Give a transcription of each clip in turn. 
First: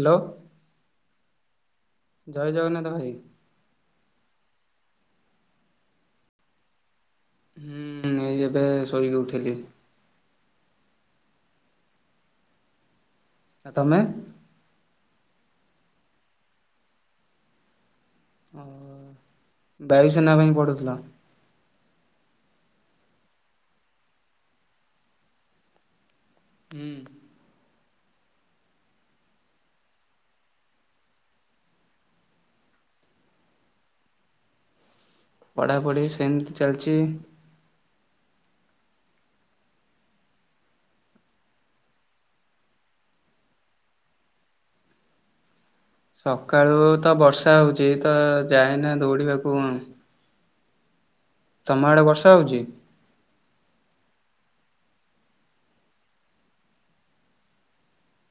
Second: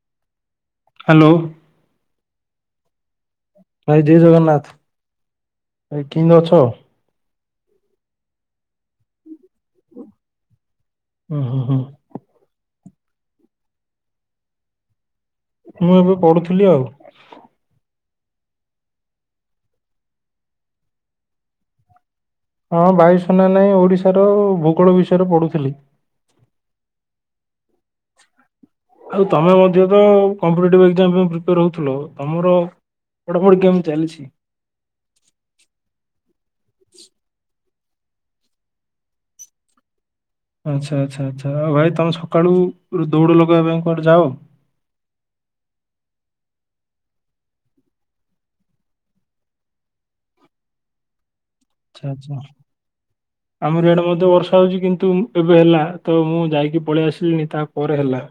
Hello. Hello. ଜୟ ଜଗନ୍ନାଥ ଭାଇ। ଭାଇ ଜିଏ ଜଗନ୍ନାଥ ଭାଇ କିନ୍ତି ଅଛ। ହୁଁ ଏଇ ଏବେ ଶୋଇକି ଉଠିଲିି। ଉଁହୁଁ ହୁଁ। ଆ ତମେ। ମୁଁ ଏବେ ପଢୁଥୁଲି ଆଉ। ଓହୋ ବାୟୁସେନା ପାଇଁ ପଢୁଥୁଲ। ହଁ ବାୟୁସେନା ନାହିଁ ଓଡିଶାର ଭୂଗୋଳ ବିଷୟରେ ପଢୁଥିଲି। ହୁଁ। ଆଉ ତମେ ମଧ୍ୟ ତ କମ୍ପିଟେଟିଭ ଏକ୍ସାମ୍ ପାଇଁ ପ୍ରିପେୟାର ହୋଉଥିଲ ତମର। ପଢ଼ାପଢ଼ି କେମ୍ ଚାଲିଛି। ପଢାପଢି ସେମିତି ଚାଲିଚି। ଆଚ୍ଛା ଆଚ୍ଛା ଆଚ୍ଛା ଆଉ ଭାଇ ତମେ ସକାଳୁ ଦୌଡ଼ ଲଗେଇବା ପାଇଁ କୁଆଡେ ଯାଅ। [inaudible] ସକାଳୁ ତ ବର୍ଷା ହୋଉଚି ତ ଯାଏନା ଦୌଡ଼ିବାକୁ ଉଁ। ଆଚ୍ଛା ଆଚ୍ଛା ହଉଛି? ଆମର ୟାଡେ ବ ତେ ବର୍ଷା ହୋଉଚି କିନ୍ତୁ ଏବେ ହେଲା ତ ମୁଁ ଯାଇକି ପଳେଇ ଆସିଲିଣିି ତା ପରେ ହେଲା।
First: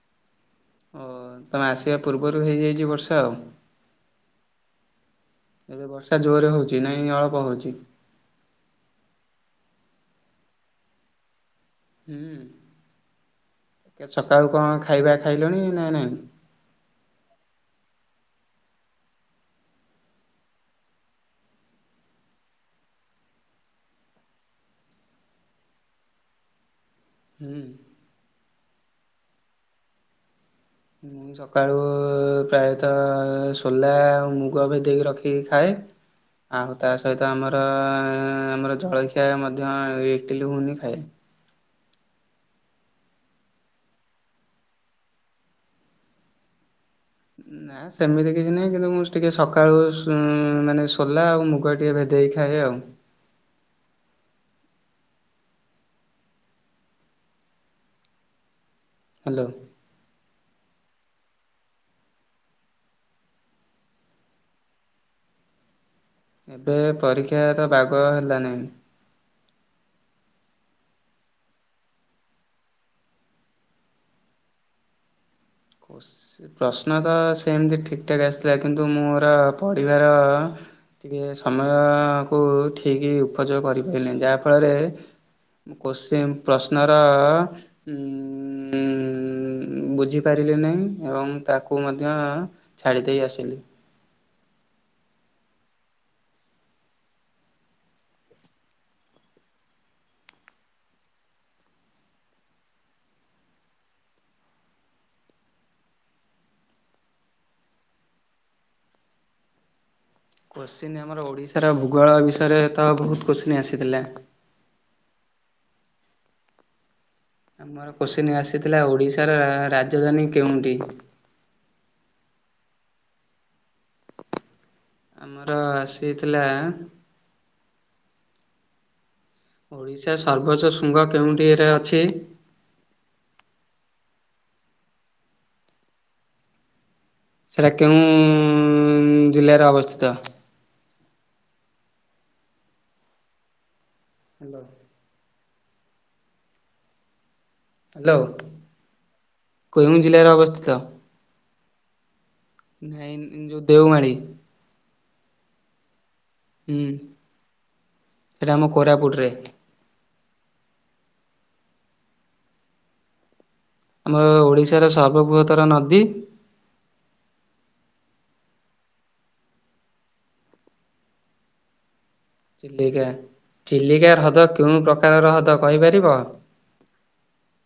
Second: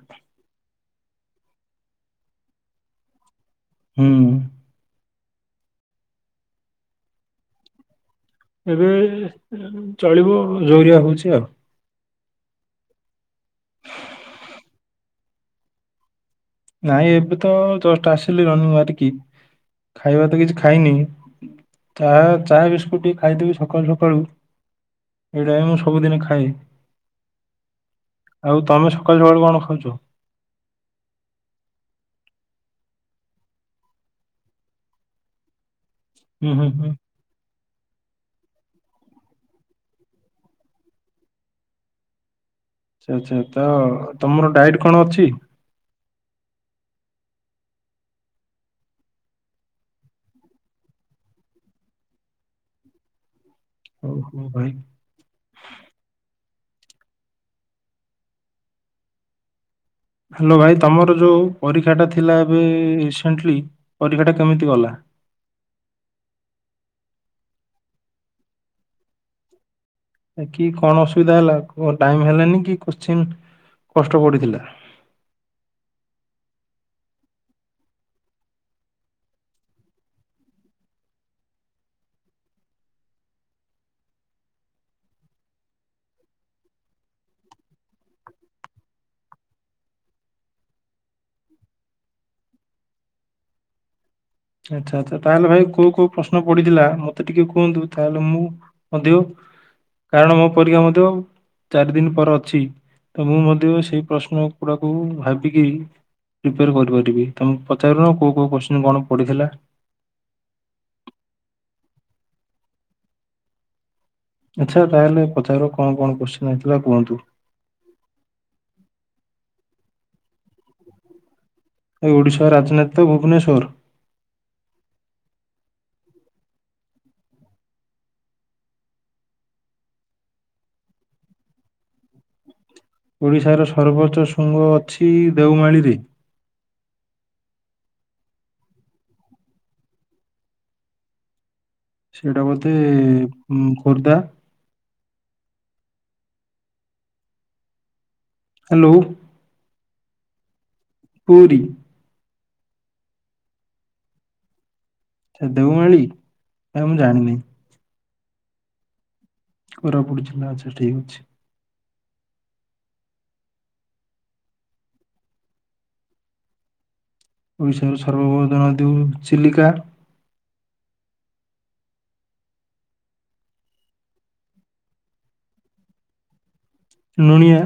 ଓହୋ ତମେ ଆସିବା ପୂର୍ବରୁ ହେଇଯାଇଚି ବର୍ଷା ଆଉ। ହୁଁ। ଏବେ ବର୍ଷା ଜୋରରେ ହୋଉଚି ନାଇଁ ଅଳପ ହୋଉଚି। ଏବେ ଚଳିବ ଜୋରିଆ ହୋଉଛି ଆଉ। ହୁଁ ଏକା ସକାଳୁ କଣ ଖାଇବା ଖାଇଲଣି ନା ନାଇଁ। ନାଇଁ ଏବେ ତ ଜଷ୍ଟ ଆସିଲି ରନିଙ୍ଗି ମାରିକି। ଖାଇବା ତ କିଛି ଖାଇନି। ଚାହା ଚା ବିସ୍କୁଟ ଟିକେ ଖାଇଦେବି ସଖାଳୁ ସକାଳୁ। ଏଇଡ଼ା ହିଁ ମୁଁ ସବୁଦିନି ଖାଏ। ହୁଁ। ଆଉ ତମେ ସକାଳୁ ସକାଳୁ କଣ ଖାଉଚ। ମୁଁ ସକାଳୁ ପ୍ରାୟତଃ ସୋଲା ଆଉ ମୁଗ ଭେଦେଇକି ରଖିକି ଖାଏ। ହୁଁ ହୁଁ ଆଉ ହୁଁ ତା ସହିତ ଆମର ଆମର ଜଳଖି ଖିଆ ମଧ୍ୟ ଇଟିଲି ଗୁଗୁନି ଖାଏ। ଆଚ୍ଛା ଆଚ୍ଛା ତ ତମର ଡାଇଟି କଣ ଅଛି। ନା ସେମିତି କିଛି ନାହିଁ କିନ୍ତୁ ମୁଁ ଟିକେ ସକାଳୁ ଉଁ ମାନେ ସୋଲା ଆଉ ମୁଗ ଟିକେ ଭେଦେ ଦେଇ ଖାଏ ଆଉ। ହୋଉ ହୋଉ ଭାଇ। ହାଲୋ। ହାଲୋ ଭାଇ ତମର ଯୋଉ ପରୀକ୍ଷାଟା ଥିଲା ଏବେ ରିସେଣ୍ଟଲି ପରୀକ୍ଷାଟା କେମିତି ଗଲା। ଏବେ ପରୀକ୍ଷାତ ବାଗ ହେଲା ନାହିଁ। କି କଣ ଅସୁବିଧା ହେଲା କ ଟାଇମ ହେଲାନି କି କୋଷ୍ଚିଁ କଷ୍ଟ ପଡିଥିଲା। କୋସ ପ୍ରଶ୍ନ ତ ସେମିତି ଠିକ ଠାକ୍ ଆସିଥିଲା କିନ୍ତୁ ମୋର ପଢିବାର। ଟିକେ ସମୟ କୁ ଠିକ ଉପଯୋଗ କରିପାଇଲିନି ଯାହା ଫଳରେ। କୋସଚିନ ପ୍ରଶ୍ନର ଉଁ ବୁଝି। ପାରିଲି ନାହିଁ ଏବଂ ତାକୁ ମଧ୍ୟ ଛାଡି ଦେଇ ଆସିଲି। ଆଛା ଆଛା ତାହେଲେ ଭାଇ କୋଉ କୋଉ ପ୍ରଶ୍ନ ପଡିଥିଲା ମତେ ଟିକେ କୁହନ୍ତୁ ତାହେଲେ ମୁଁ ମଧ୍ୟ। କାରଣ ମୋ ପରୀକ୍ଷା ମଧ୍ୟ। ଚାରି ଦିନ ପରେ ଅଛି ତ ମୁଁ ମଧ୍ୟ ସେଇ ପ୍ରଶ୍ନ ଗୁଡାକୁ ଭାବିକି। ପ୍ରିପେୟାର କରିପାରିବି ତମେ ପଚାରୁନ କୋଉ କୋଉ କୋଶ୍ଚିନ୍ କଣ ପଡ଼ିଥିଲା। କୋଶ୍ଚିିନ ଆମର ଓଡିଶାର ଭୂଗୋଳ ବିଷୟରେ ତ ବହୁତ କୋଶ୍ଚିିନ ଆସିଥିଲା। ଆଛା ତାହେଲେ ପଚାର କଣ କଣ କୋସଚୀନ ଆଇଥିଲା କୁହନ୍ତୁ। ଆମର କୋଶିିନ ଆସିଥିଲା ଓଡିଶାର ରାଜଧାନୀ କେଉଁଠି। ଏଇ ଓଡ଼ିଶା ରାଜଧନୀ ତ ଭୁବନେଶ୍ୱର। ଆମର ଆସିଥିଲା। ଓଡ଼ିଶା ସର୍ବୋଚ୍ଚ ଶୃଙ୍ଗ କେଉଁଠିରେ ଅଛି। ଓଡ଼ିଶାର ସର୍ବୋଚ୍ଚ ଶୃଙ୍ଗ ଅଛି ଦେଉମାଳିରେ। ସେଟା କେଉଁ ଜିଲ୍ଲାରେ ଅବସ୍ଥିତ। ସେଇଟା ବୋଧେ ଉଁ। ଖୋର୍ଦ୍ଧା ହାଲୋ। ହାଲୋ। ହାଲୋ। କୋଉଁ ଜିଲ୍ଲାରେ ଅବସ୍ଥିତ। ପୁରୀ। ନାଇଁ ଯୋଉ ଦେଓମାଳିୀ। ଖାଲି ଦେଓମାଳି ଆଉ ହୁଁ। ମୁଁ ଜାଣିନି। ସେଇଟା ଆମ କୋରାପୁଟ ରେ। କୋରାପୁଟ ଆଚ୍ଛା ଠିକ୍ ଅଛି। ଆମର ଓଡିଶାର ସର୍ବବୃହତର ନଦୀ। ଓଡ଼ିଶା ର ସର୍ବବୃହତ ନଦୀ ହଉଚି ଚିଲିକା। ଚିଲିକା ଚିଲିକା ହ୍ରଦ କେଉଁ ପ୍ରକାର ହ୍ରଦ କହିପାରିବ। ନୁଣିଆ।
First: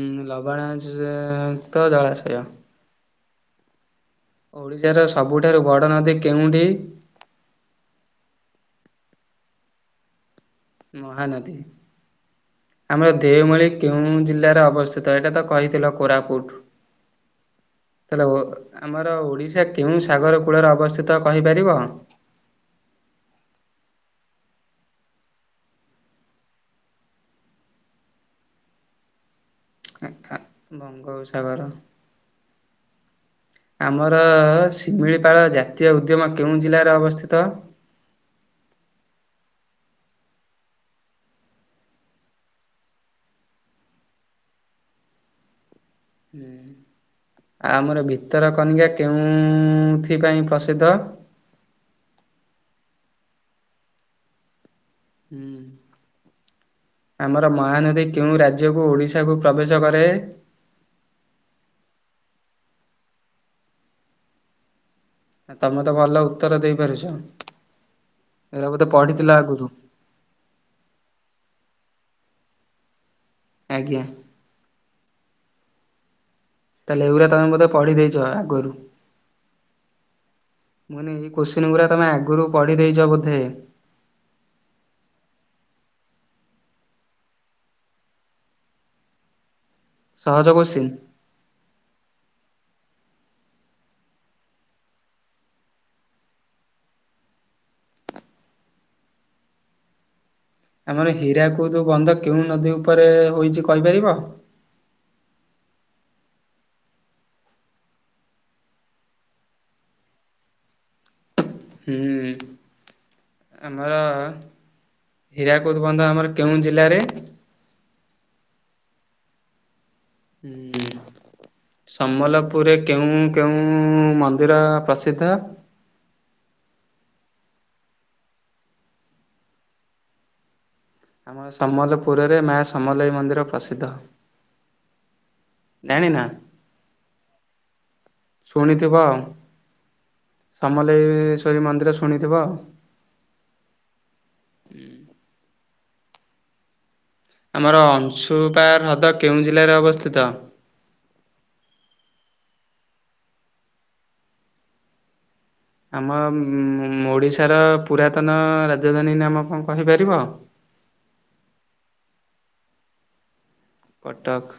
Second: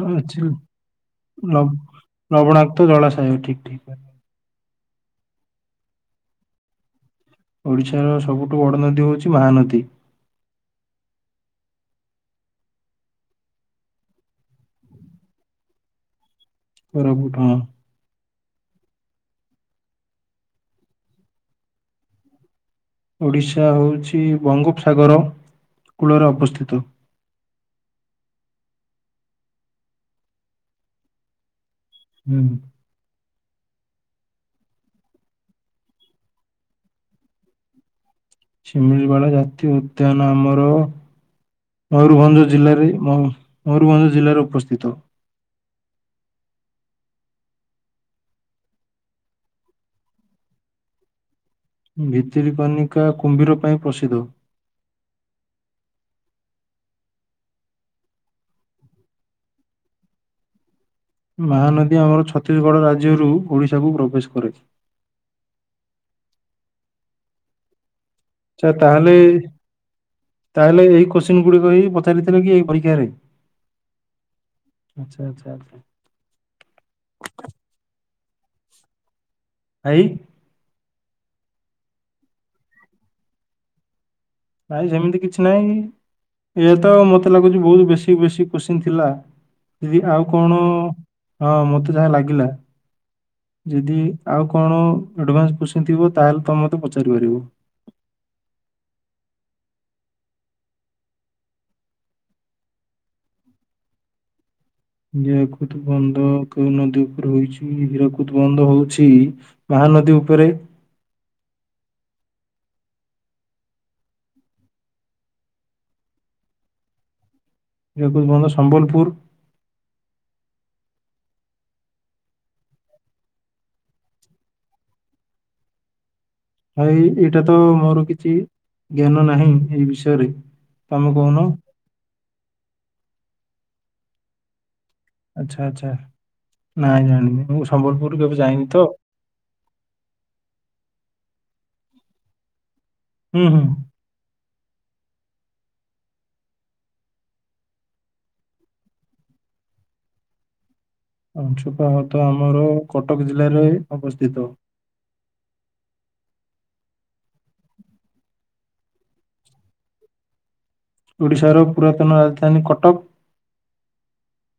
ଉଁ ହୁଁ ଚିଲ ଲବଣାକ୍ତ ଲବ ଜଳାଶୟ। ଲବଣାକ୍ତ ଜଳାଶୟ ଠିକ୍ ଠିକ୍। ଓଡିଶାର ସବୁଠାରୁ ବଡ଼ ନଦୀ କେଉଁଠି। ଓଡିଶାର ସବୁଠୁ ବଡ ନଦୀ ହଉଚି ମାହାନଦୀ। ମହାନଦୀ। ଆମର ଦେଓମାଳି କେଉଁ ଜିଲ୍ଲାରେ ଅବସ୍ଥିତ ଏଇଟା ତ କହିଥିଲ କୋରାପୁଟ। କୋରାପୁଟ ହଁ। ତାହେଲେ ଓ ଆମର ଓଡିଶା କେଉଁ ସାଗର କୂଳରେ ଅବସ୍ଥିତ କହିପାରିବ। ଓଡ଼ିଶା ହଉଚି ବଙ୍ଗୋପସାଗର କୂଳରେ ଅବସ୍ଥିତ। ଆ ଖା ବଙ୍ଗୋପସାଗର। ହୁଁ। [inaudible] ଆମର ଶିମିଳିପାଳ ଜାତୀୟ ଉଦ୍ୟମ କେଉଁ ଜିଲ୍ଲାରେ ଅବସ୍ଥିତ। ଶିମିଳିପାଳ ଜାତୀୟ ଉଦ୍ୟାନ ଆମର। ମୟୂରଭଞ୍ଜ ଜିଲାରେ ମଉ ମୟୂରଭଞ୍ଜ ଜିଲ୍ଲାରେ ଉପସ୍ଥିତ। ଏଁ। ଆମର ଭିତର କନିକା କେଉଁଥି ପାଇଁ ପ୍ରସିଦ୍ଧ। ଭିତିରି କନିକା କୁମ୍ଭୀର ପାଇଁ ପ୍ରସିଦ୍ଧ। ଉଁ। ଆମର ମହାନଦୀ କେଉଁ ରାଜ୍ୟକୁ ଓଡ଼ିଶାକୁ ପ୍ରବେଶ କରେ। ମହାନଦୀ ଆମର ଛତିଶଗଡ଼ ରାଜ୍ୟରୁ ଓଡ଼ିଶାକୁ ପ୍ରବେଶ କରେ। ତମେ ତ ଭଲ ଉତ୍ତର ଦେଇପାରୁଚ। ଆଛା ତାହେଲେ ତାହେଲେ ଏଇ କୋଶ୍ଚନ୍ ଗୁଡିକ ହି ପଚାରି [unintelligible] ଏଇ ପରିକା ରହିବ। ଆଜ୍ଞା। ଆଚ୍ଛା ଆଚ୍ଛା ଆଛା। ତାହେଲେ ଏଉରା ତମେ ବୋଧେ ପଢି ଦେଇେଛ ଆଗରୁ। ଭାଇ। ମାନେ ଏଇ କୋଶ୍ଚିିନି ଗୁଡ଼ା ତମେ ଆଗରୁ ପଢି ଦେଇେଇଛ ବୋଧେ। ନାଇଁ ସେମିତି କିଛି ନାଇଁ। ଇଏ ତ ମୋତେ ଲାଗୁଛି ବହୁତ ବେଶୀ ବେଶୀ କୋଶ୍ଚିନ୍ ଥିଲା। ଦିଦି ଆଉ ସହଜ କଣ କୋଶ୍ଚିନ୍। ହଁ ମତେ ଯାହା ଲାଗିଲା। ଯଦି ଆଉ କଣ ଆଡଭାନ୍ସ କୋଶ୍ଚିନ୍ ଥିବ ତାହେଲେ ତମେ ମତେ ପଚାରି ପାରିବ। [inaudible] ଆମର ହୀରାକୁଦ ବନ୍ଧ କେଉ ନଦୀ ଉପରେ ହୋଇଚି କହିପାରିବ। ହିରାକୁଦ ବନ୍ଧ କେଉଁ ନଦୀ ଉପରେ ହୋଇଛି ହରାକୁଦ ବନ୍ଧ ହଉଛି ମା ମହାନଦୀ ଉପରେ। ହୁଁ ଆମର ହୀରାକୁଦ ବନ୍ଧ ଆମର କେଉଁ ଜିଲ୍ଲାରେ ହୀରାକୁଦ ବନ୍ଧ ସମ୍ବଲପୁର। ହୁଁ ସମଲପୁରରେ କେଉଁ କେଉଁ ମନ୍ଦିର ପ୍ରସିଦ୍ଧ? ଭାଇ ଏଇଟା ତ ମୋର କିଛି ଜ୍ଞାନ ନାହିଁ ଏଇ ବିଷୟରେ ତମେ କହୁନ ଆମର ସମ୍ବଲପୁରରେ ମା ସମଲେଇ ମନ୍ଦିର ପ୍ରସିଦ୍ଧ। ଆଛା ଆଛା ଜାଣିନା? ନାଇଁ ଜାଣିନି ମୁଁ ସମ୍ବଲପୁରରୁ କେବେ ଯାଇନି ତ। ସମଲେଇଶ୍ଵରୀ ମନ୍ଦିର ଶୁଣିଥିବ ଆ। ହୁଁ ହୁଁ ହୁଁ [unintelligible] ଆମର ଅଂଶୁପା ହ୍ରଦ କେଉଁ ଜିଲ୍ଲାରେ ଅବସ୍ଥିତ? ଅଂଶୁପା ହ୍ରଦ ଆମର କଟକ ଜିଲ୍ଲାରେ ଅବସ୍ଥିତ। ଆମ ଅମ୍ ଓଡିଶାର ପୁରାତନ ରାଜଧାନୀ ନାମ କଣ କହିପାରିବ? ଓଡ଼ିଶାର ପୁରାତନ ରାଜଧାନୀ କଟକ। କଟକ।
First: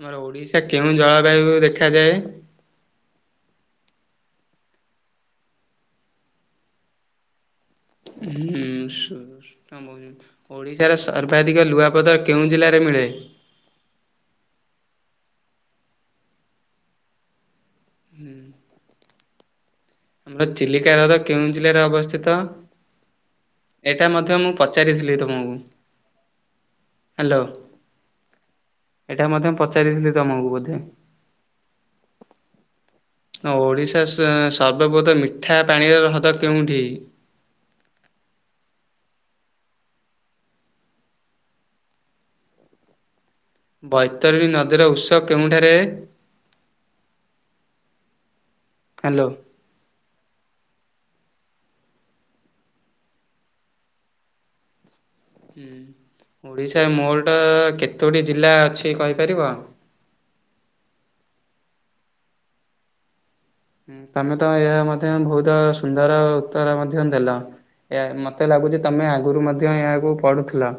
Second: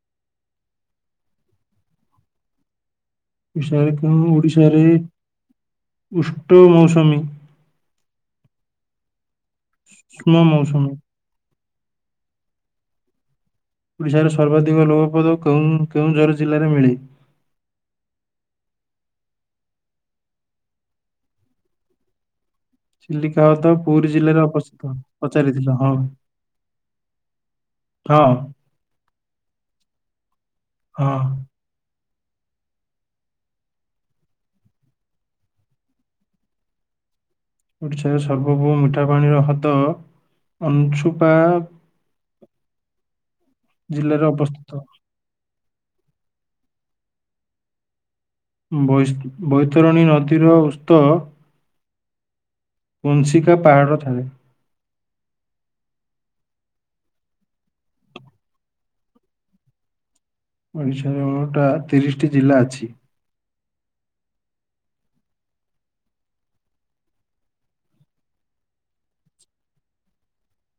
ଆମର ଓଡିଶା କେଉଁ ଜଳବାୟୁ ଦେଖାଯାଏ? [unintelligible] ଓଡିଶାରେ ଉଷ୍ଣ ମୌସୁମୀ। [unintelligible] ହୁଁ ଉଷ୍ମ ମୌସୁମୀ ଓଡିଶାରେ [unintelligible] ଅଧିକ ଲୁଆପଥର କେଉଁ ଜିଲ୍ଲାରେ ମିଳେ? ଓଡ଼ିଶାର ସର୍ବାଧିକ [unintelligible] ପଦ କେଉଁ କେଉଁଝର ଜିଲ୍ଲାରେ ମିଳେ। ହୁଁ ଆମର ଚିଲିକା ହ୍ରଦ କେଉଁ ଜିଲ୍ଲାରେ ଅବସ୍ଥିତ? ଚିଲିକା ହ୍ରଦ ଏଇଟା ପୁରୀ [unintelligible] ମଧ୍ୟ ଜିଲ୍ଲାରେ ମୁଁ ଅବସ୍ଥିତ ପଚାରିଥିଲି ତମକୁ ପଚାରିଥିଲ ହଁ ହ୍ୟାଲୋ ହଁ ଏଇଟା ମଧ୍ୟ ପଚାରିଥିଲି ତମକୁ ବୋଧେ। ହଁ ଅ ଓଡିଶା ଶ ଶ୍ ସର୍ବବୃହତ ମିଠା ପାଣିର ହ୍ରଦ କେଉଁଠି? ଓଡ଼ିଶାର ସର୍ବବୃହତ୍ ମିଠା ପାଣିର ହଦ ଅଂଛୁପା [inaudible] ବୈତରଣୀ ଅବସ୍ଥିତ ନଦୀର ଉତ୍ସ କେଉଁଠାରେ ବୈସ ହ୍ୟାଲୋ ବୈତରଣୀ ନଦୀର ଉସ୍ତ୍ କୁଂସିକା ପାହାଡ଼ ଥାଲେ। ହୁଁ। ଓଡିଶା ମୋଟ କେତୋଟି ଜିଲ୍ଲା ଅଛି କହିପାରିବ? ଓଡ଼ିଶାରେ ମୋଟ ତିରିଶଟି ଜିଲ୍ଲା ଅଛି। ତମେ ତ ଏହା ମଧ୍ୟ ବହୁତ ସୁନ୍ଦର ଉତ୍ତର ମଧ୍ୟ ଦେଲ। ଏ ମତେ ଲାଗୁଚି ତମେ ଆଗରୁ ମଧ୍ୟ ଏହାକୁ ପଢୁଥିଲ।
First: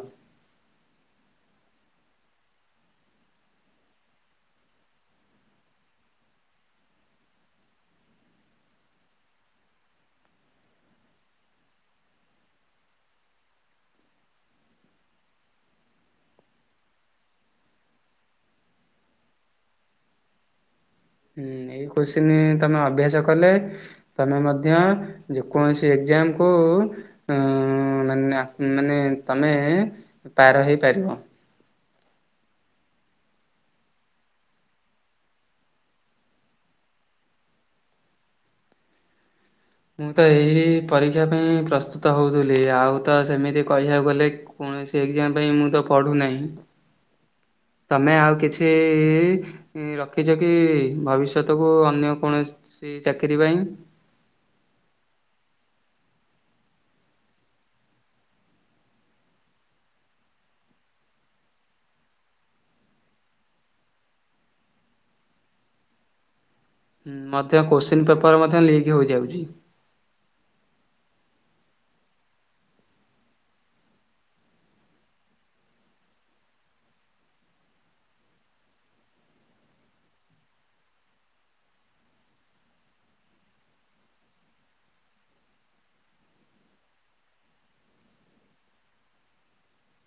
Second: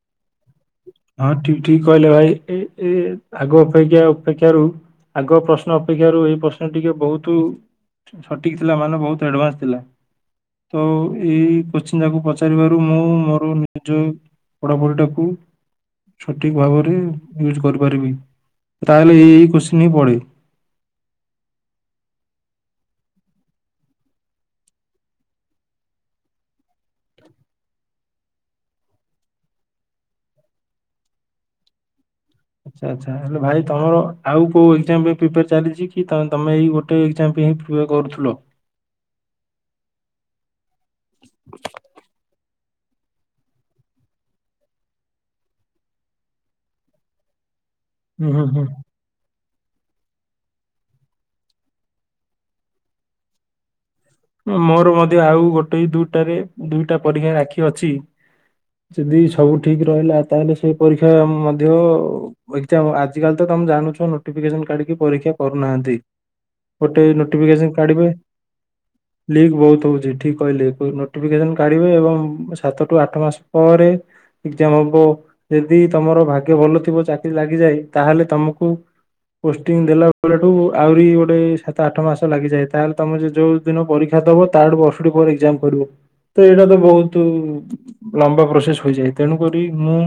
ହଁ ଠିକ୍ ଠିକ୍ କହିଲେ ଭାଇ ଏ ଏ ଆଗ ଅପେକ୍ଷା ଅପେକ୍ଷା ରୁ ଆଗ ପ୍ରଶ୍ନ ଅପେକ୍ଷାରୁ ଏଇ ପ୍ରଶ୍ନ ଟିକେ ବହୁତ ସଠିକ୍ ଥିଲା ମାନେ ବହୁତ ଆଡଭାନ୍ସ ଥିଲା। ତ ଏଇ କୋଶ୍ଚିନ୍ ଟାକୁ ପଚାରିବାରୁ ମୁଁ ମୋର ନିଜ ପଢାପଢିଟାକୁ ସଠିକ୍ ଭାବରେ ୟୁଜ୍ କରିପାରିବି। ତାହେଲେ ଏଇ ଏଇ କୋଶ୍ଚିନ୍ ହିଁ ପଡ଼େ। ହୁଁ ଏଇ କୋଶ୍ଚିନ ତମେ ଅଭ୍ୟାସ କଲେ ତମେ ମଧ୍ୟ ଯେ କୌଣସି ଏ ଏଜ୍ଜାମ୍ କୁ ମାନେ ମାନେ ତମେ ପାର ହେଇପାରିବ। [unintelligible] ଆଚ୍ଛା ଆଚ୍ଛା ହେଲେ ଭାଇ ତମର ଆଉ କୋଉ ଏଜ୍ଜାମ୍ ପାଇଁ ପ୍ରିପାର ଚାଲିଚି କି ତମେ ଏଇ ଗୋଟେ ଏଜ୍ଜାମ୍ [unintelligible] କରୁଥିଲ। [inaudible] ମୁଁ ତ ଏହି ପରୀକ୍ଷା ପାଇଁ ପ୍ରସ୍ତୁତ ହଉଥିଲି। ଆଉ ତ ସେମିତି କହିବାକୁ ଗଲେ କୌଣସି ସେ ଏକ୍ଜାମ ପାଇଁ ମୁଁ ତ ପଢୁନାହିଁ। ତମେ ହୁଁ ଆଉ ହୁଁ ହୁଁ କିଛି ରଖିଚ କି ଭବିଷ୍ୟତକୁ ଅନ୍ୟ କୌଣସି ଚାକିରୀ ପାଇଁ? ମୋର ମଧ୍ୟ ଆଉ ଗୋଟେ ଦୁଇଟାରେ ଦୁଇଟା ପରୀକ୍ଷାରେ ଆଖି ଅଛି। ଯଦି ସବୁ ଠିକ୍ ରହିଲା ତାହେଲେ ସେ ପରୀକ୍ଷା ମଧ୍ୟ ଏକ୍ଜାମ ଆଜିକାଲି ତ ତମେ ଜାଣୁଛ ନୋଟିଫିକେସନ୍ କାଢିକି ପରୀକ୍ଷା କରୁନାହାନ୍ତି। ଗୋଟେ ମଧ୍ୟ ନୋଟିଫିକେସନ କାଢିବେ କୋଶ୍ଚିନ୍ ପେପର ମଧ୍ୟ ଲିକ୍ ହଉଚି। ଲିକ୍ ବହୁତ ହଉଚି ଠିକ୍। କହିଲେ ନୋଟିଫିକେସନ୍ କାଢିବେ ଏବଂ ସାତଠୁ ଆଠ ମାସ ପରେ ଏକ୍ଜାମ ହବ। ଯଦି ତମର ଭାଗ୍ୟ ଭଲ ଥିବ ଚାକିରୀ ଲାଗିଯାଏ। ତାହେଲେ ତମକୁ ପୋଷ୍ଟିଂ ଦେଲା ବେଳଠୁ ଆହୁରି ଗୋଟେ ସାତ ଆଠ ମାସ ଲାଗିଯାଏ। ତାହେଲେ ତମେ ଯୋ ଯୋଉ ଦିନ ପରୀକ୍ଷା ଦବ ତାଠୁ ବର୍ଷଟି ପରେ ଏକ୍ଜାମ ପଡିବ। ତ ଏଇଟା ତ ବହୁତ ଲମ୍ବା ପ୍ରୋସେସ ହୋଇଯାଏ। ତେଣୁକରି ମୁଁ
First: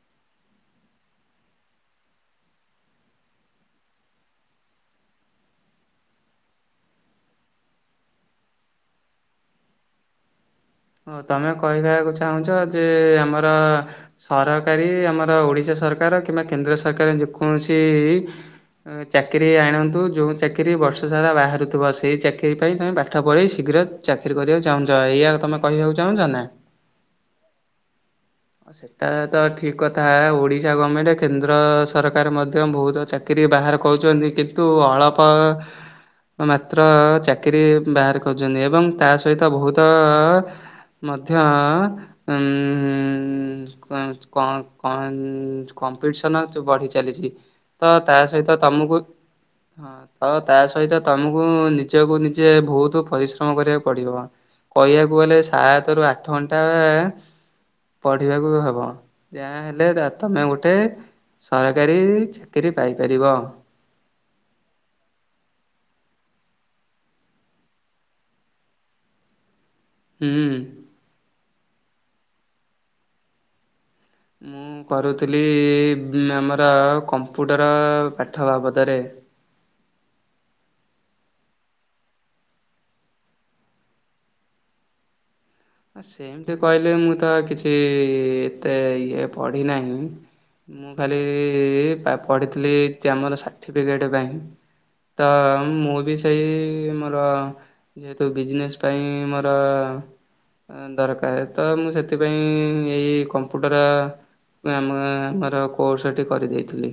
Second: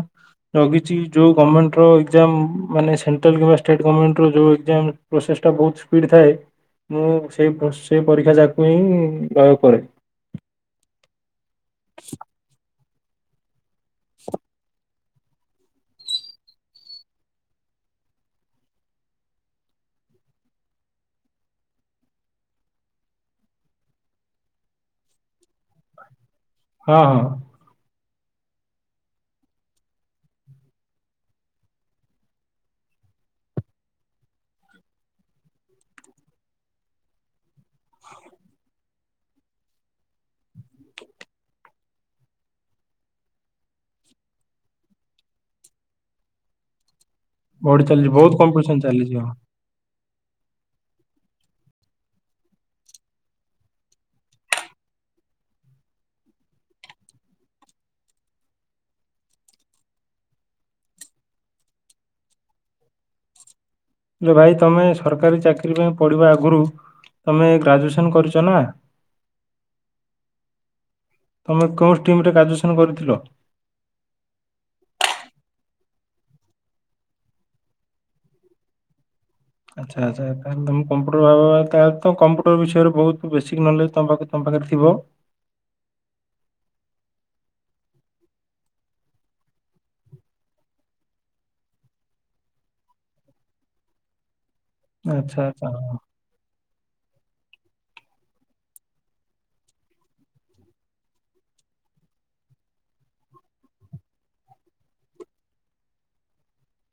ଲଗିଛି ଯୋଉ ଗମେଣ୍ଟ ର ଏକ୍ଜାମ ମାନେ ସେଣ୍ଟ୍ରାଲ୍ କିମ୍ବା ଷ୍ଟେଟ ଗମେଣ୍ଟ ର ଯୋଉ ଏକ୍ଜାମ ପ୍ରୋସେ ସ୍ ଟା ବହୁତ ସ୍ପିଡ୍ ଥାଏ ମୁଁ ସେ ସେ ପରୀକ୍ଷା ଯା [unintelligible] ହଁ ତମେ କହିବାକୁ ଚାହୁଁଚ ଯେ ଆମର ସରକାରୀ ଆମ ଓଡିଶା ସରକାର କିମ୍ବା କେନ୍ଦ୍ର ସରକାର ଯେକୌଣସି ଚାକିରୀ ଆଣନ୍ତୁ ଯୋଉ ଚାକିରୀ ବର୍ଷ ସାରା ବାହାରୁଥିବ। ସେଇ ଚାକିରୀ ପାଇଁ ତମେ ପାଠ ପଢ଼ି ଶୀ ଶୀଘ୍ର ଚାକିରୀ କରିବାକୁ ଚାହୁଁଚ। ଏଇଆ ତମେ କହିବାକୁ ଚାହୁଁଛ ନା। ହଁ ହଁ। ଆଉ ସେଟା ତ ଠିକ୍ କଥା। ଓଡିଶା ଗମେଣ୍ଟ କେନ୍ଦ୍ର ସରକାର ମଧ୍ୟ ବହୁତ ଚାକିରୀ ଟିକେ ବାହାର କରୁଚନ୍ତି। କିନ୍ତୁ ଅଳପ ମାତ୍ର ଚାକିରୀ ବାହାର କରୁଛନ୍ତି। ଏବଂ ତା ସହିତ ବହୁତ ମଧ୍ୟ ଉଁ କ କଣ କଣ କମ୍ପିଟିସନ୍ ଚ ବଢ଼ି ଚାଲିଚି। ବଢି ତ ଚାଲିଛି ତା ବହୁତ ସହିତ କମ୍ପିଟିସନ ତମକୁ ଚାଲିଛି ହଁ ହଁ। ତ ତା ସହିତ ତମକୁ ନିଜକୁ ନିଜେ ବହୁତ ପରିଶ୍ରମ କରିବାକୁ ପଡିବ। କହିବାକୁ ଗଲେ ସାତରୁ ଆଠ ଘଣ୍ଟା ପଢିବାକୁ ହବ। ଯାହା ହେଲେ ତମେ ଗୋଟେ ସରକାରୀ ଚାକିରୀ ପାଇପାରିବ। ଯେ ଭାଇ ତମେ ସରକାରୀ ଚାକିରୀ ପାଇଁ ପଢିବା ଆଗରୁ ତମେ ଗ୍ରାଜୁଏସନ କରିଛ ନା ହୁଁ ତମେ କେଉଁ ଷ୍ଟିମ୍ ରେ ଗ୍ରାଜୁଏସନ କରିଥିଲ ମୁଁ କରୁଥିଲି ଆମର କମ୍ପ୍ୟୁଟର ପାଠ ବାବଦରେ ଆଚ୍ଛା ଆଚ୍ଛା ତାଲେ ତମେ କମ୍ପୁଟର ବାବ ତାହେଲେ ତ କମ୍ପୁଟର ବିଷୟରେ ବହୁତ ବେସିକ୍ ନଲେଜ ତମ ପା ତମ ପା - ଖରେ ଥିବ ସେମିତି କହିଲେ ମୁଁ ତ କିଛି ଏତେ ଇଏ ପଢିନାହିଁ ମୁଁ ଖାଲି ପା ପଢିଥିଲି ଚାମନ୍ ସର୍ଟିଫିକେଟ ବ୍ୟାଙ୍କ ତ ଆଚ୍ଛା ଆଚ୍ଛା ହଁ। ମୁଁ ବି ସେଇ ମୋର ଯେହେତୁ ବିଜନେସ୍ ପାଇଁ ମୋର ଦରକାର ତ ମୁଁ ସେଥିପାଇଁ ଏଇ ନା ଆମ ଗାଁ ଆମର କୋର୍ସ ଏଠି କରିଦେଇଥିଲି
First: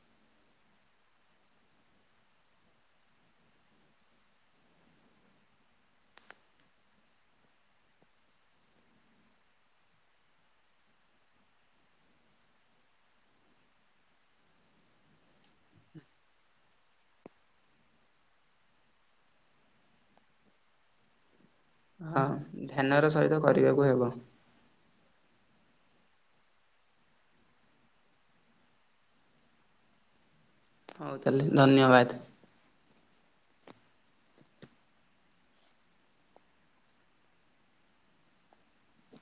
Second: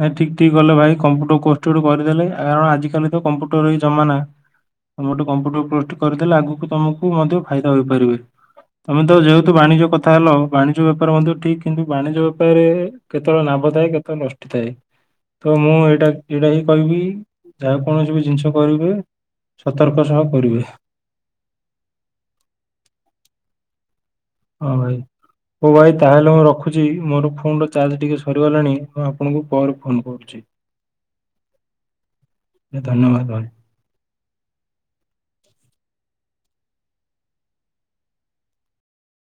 ନାଇ ଠିକ ଠିକ କଲେ ଭାଇ କମ୍ପୁଟର କୋର୍ସ ଟି ଗୋଟେ କରିଦେଲେ ଆ ଆଜିକାଲି ତ କମ୍ପ୍ୟୁଟର ହିଁ ଜମାନାହିଁ ତମେ ଗୋଟେ କମ୍ପ୍ୟୁଟର କୋର୍ସ ଟି କରିଦେଲେ ଆଗକୁ ତମକୁ ମଧ୍ୟ ଫାଇଦା ହୋଇପାରିବେ ତମେ ତ ଯେହେତୁ ବାଣିଜ୍ୟ କଥା ହେଲ ବା- ଶୁଭ ଥାଏ କେତେ ନଷ୍ଟି ଥାଏ ତ ମୁଁ ଏଇଟା ଏଇଟା ହିଁ କହିବି ଯାହା କୌଣସି ବି ଜିନିଷ କରିବେ ସତର୍କ ସହ କରିବେ ହଁ ଧ୍ୟାନ ର ସହିତ କରିବାକୁ ହେବ ହଁ ଭାଇ ହୋ ଭାଇ ତାହେଲେ ମୁଁ ରଖୁଛି ମୋର ଫୋନର ଚାର୍ଜ ଟିକେ ସରିଗଲାଣି ମୁଁ ଆପଣଙ୍କୁ ପରେ ଫୋନ କରୁଛି ହୋଉ ତାହେଲେ ଧନ୍ୟବାଦ ଧନ୍ୟବାଦ ଭାଇ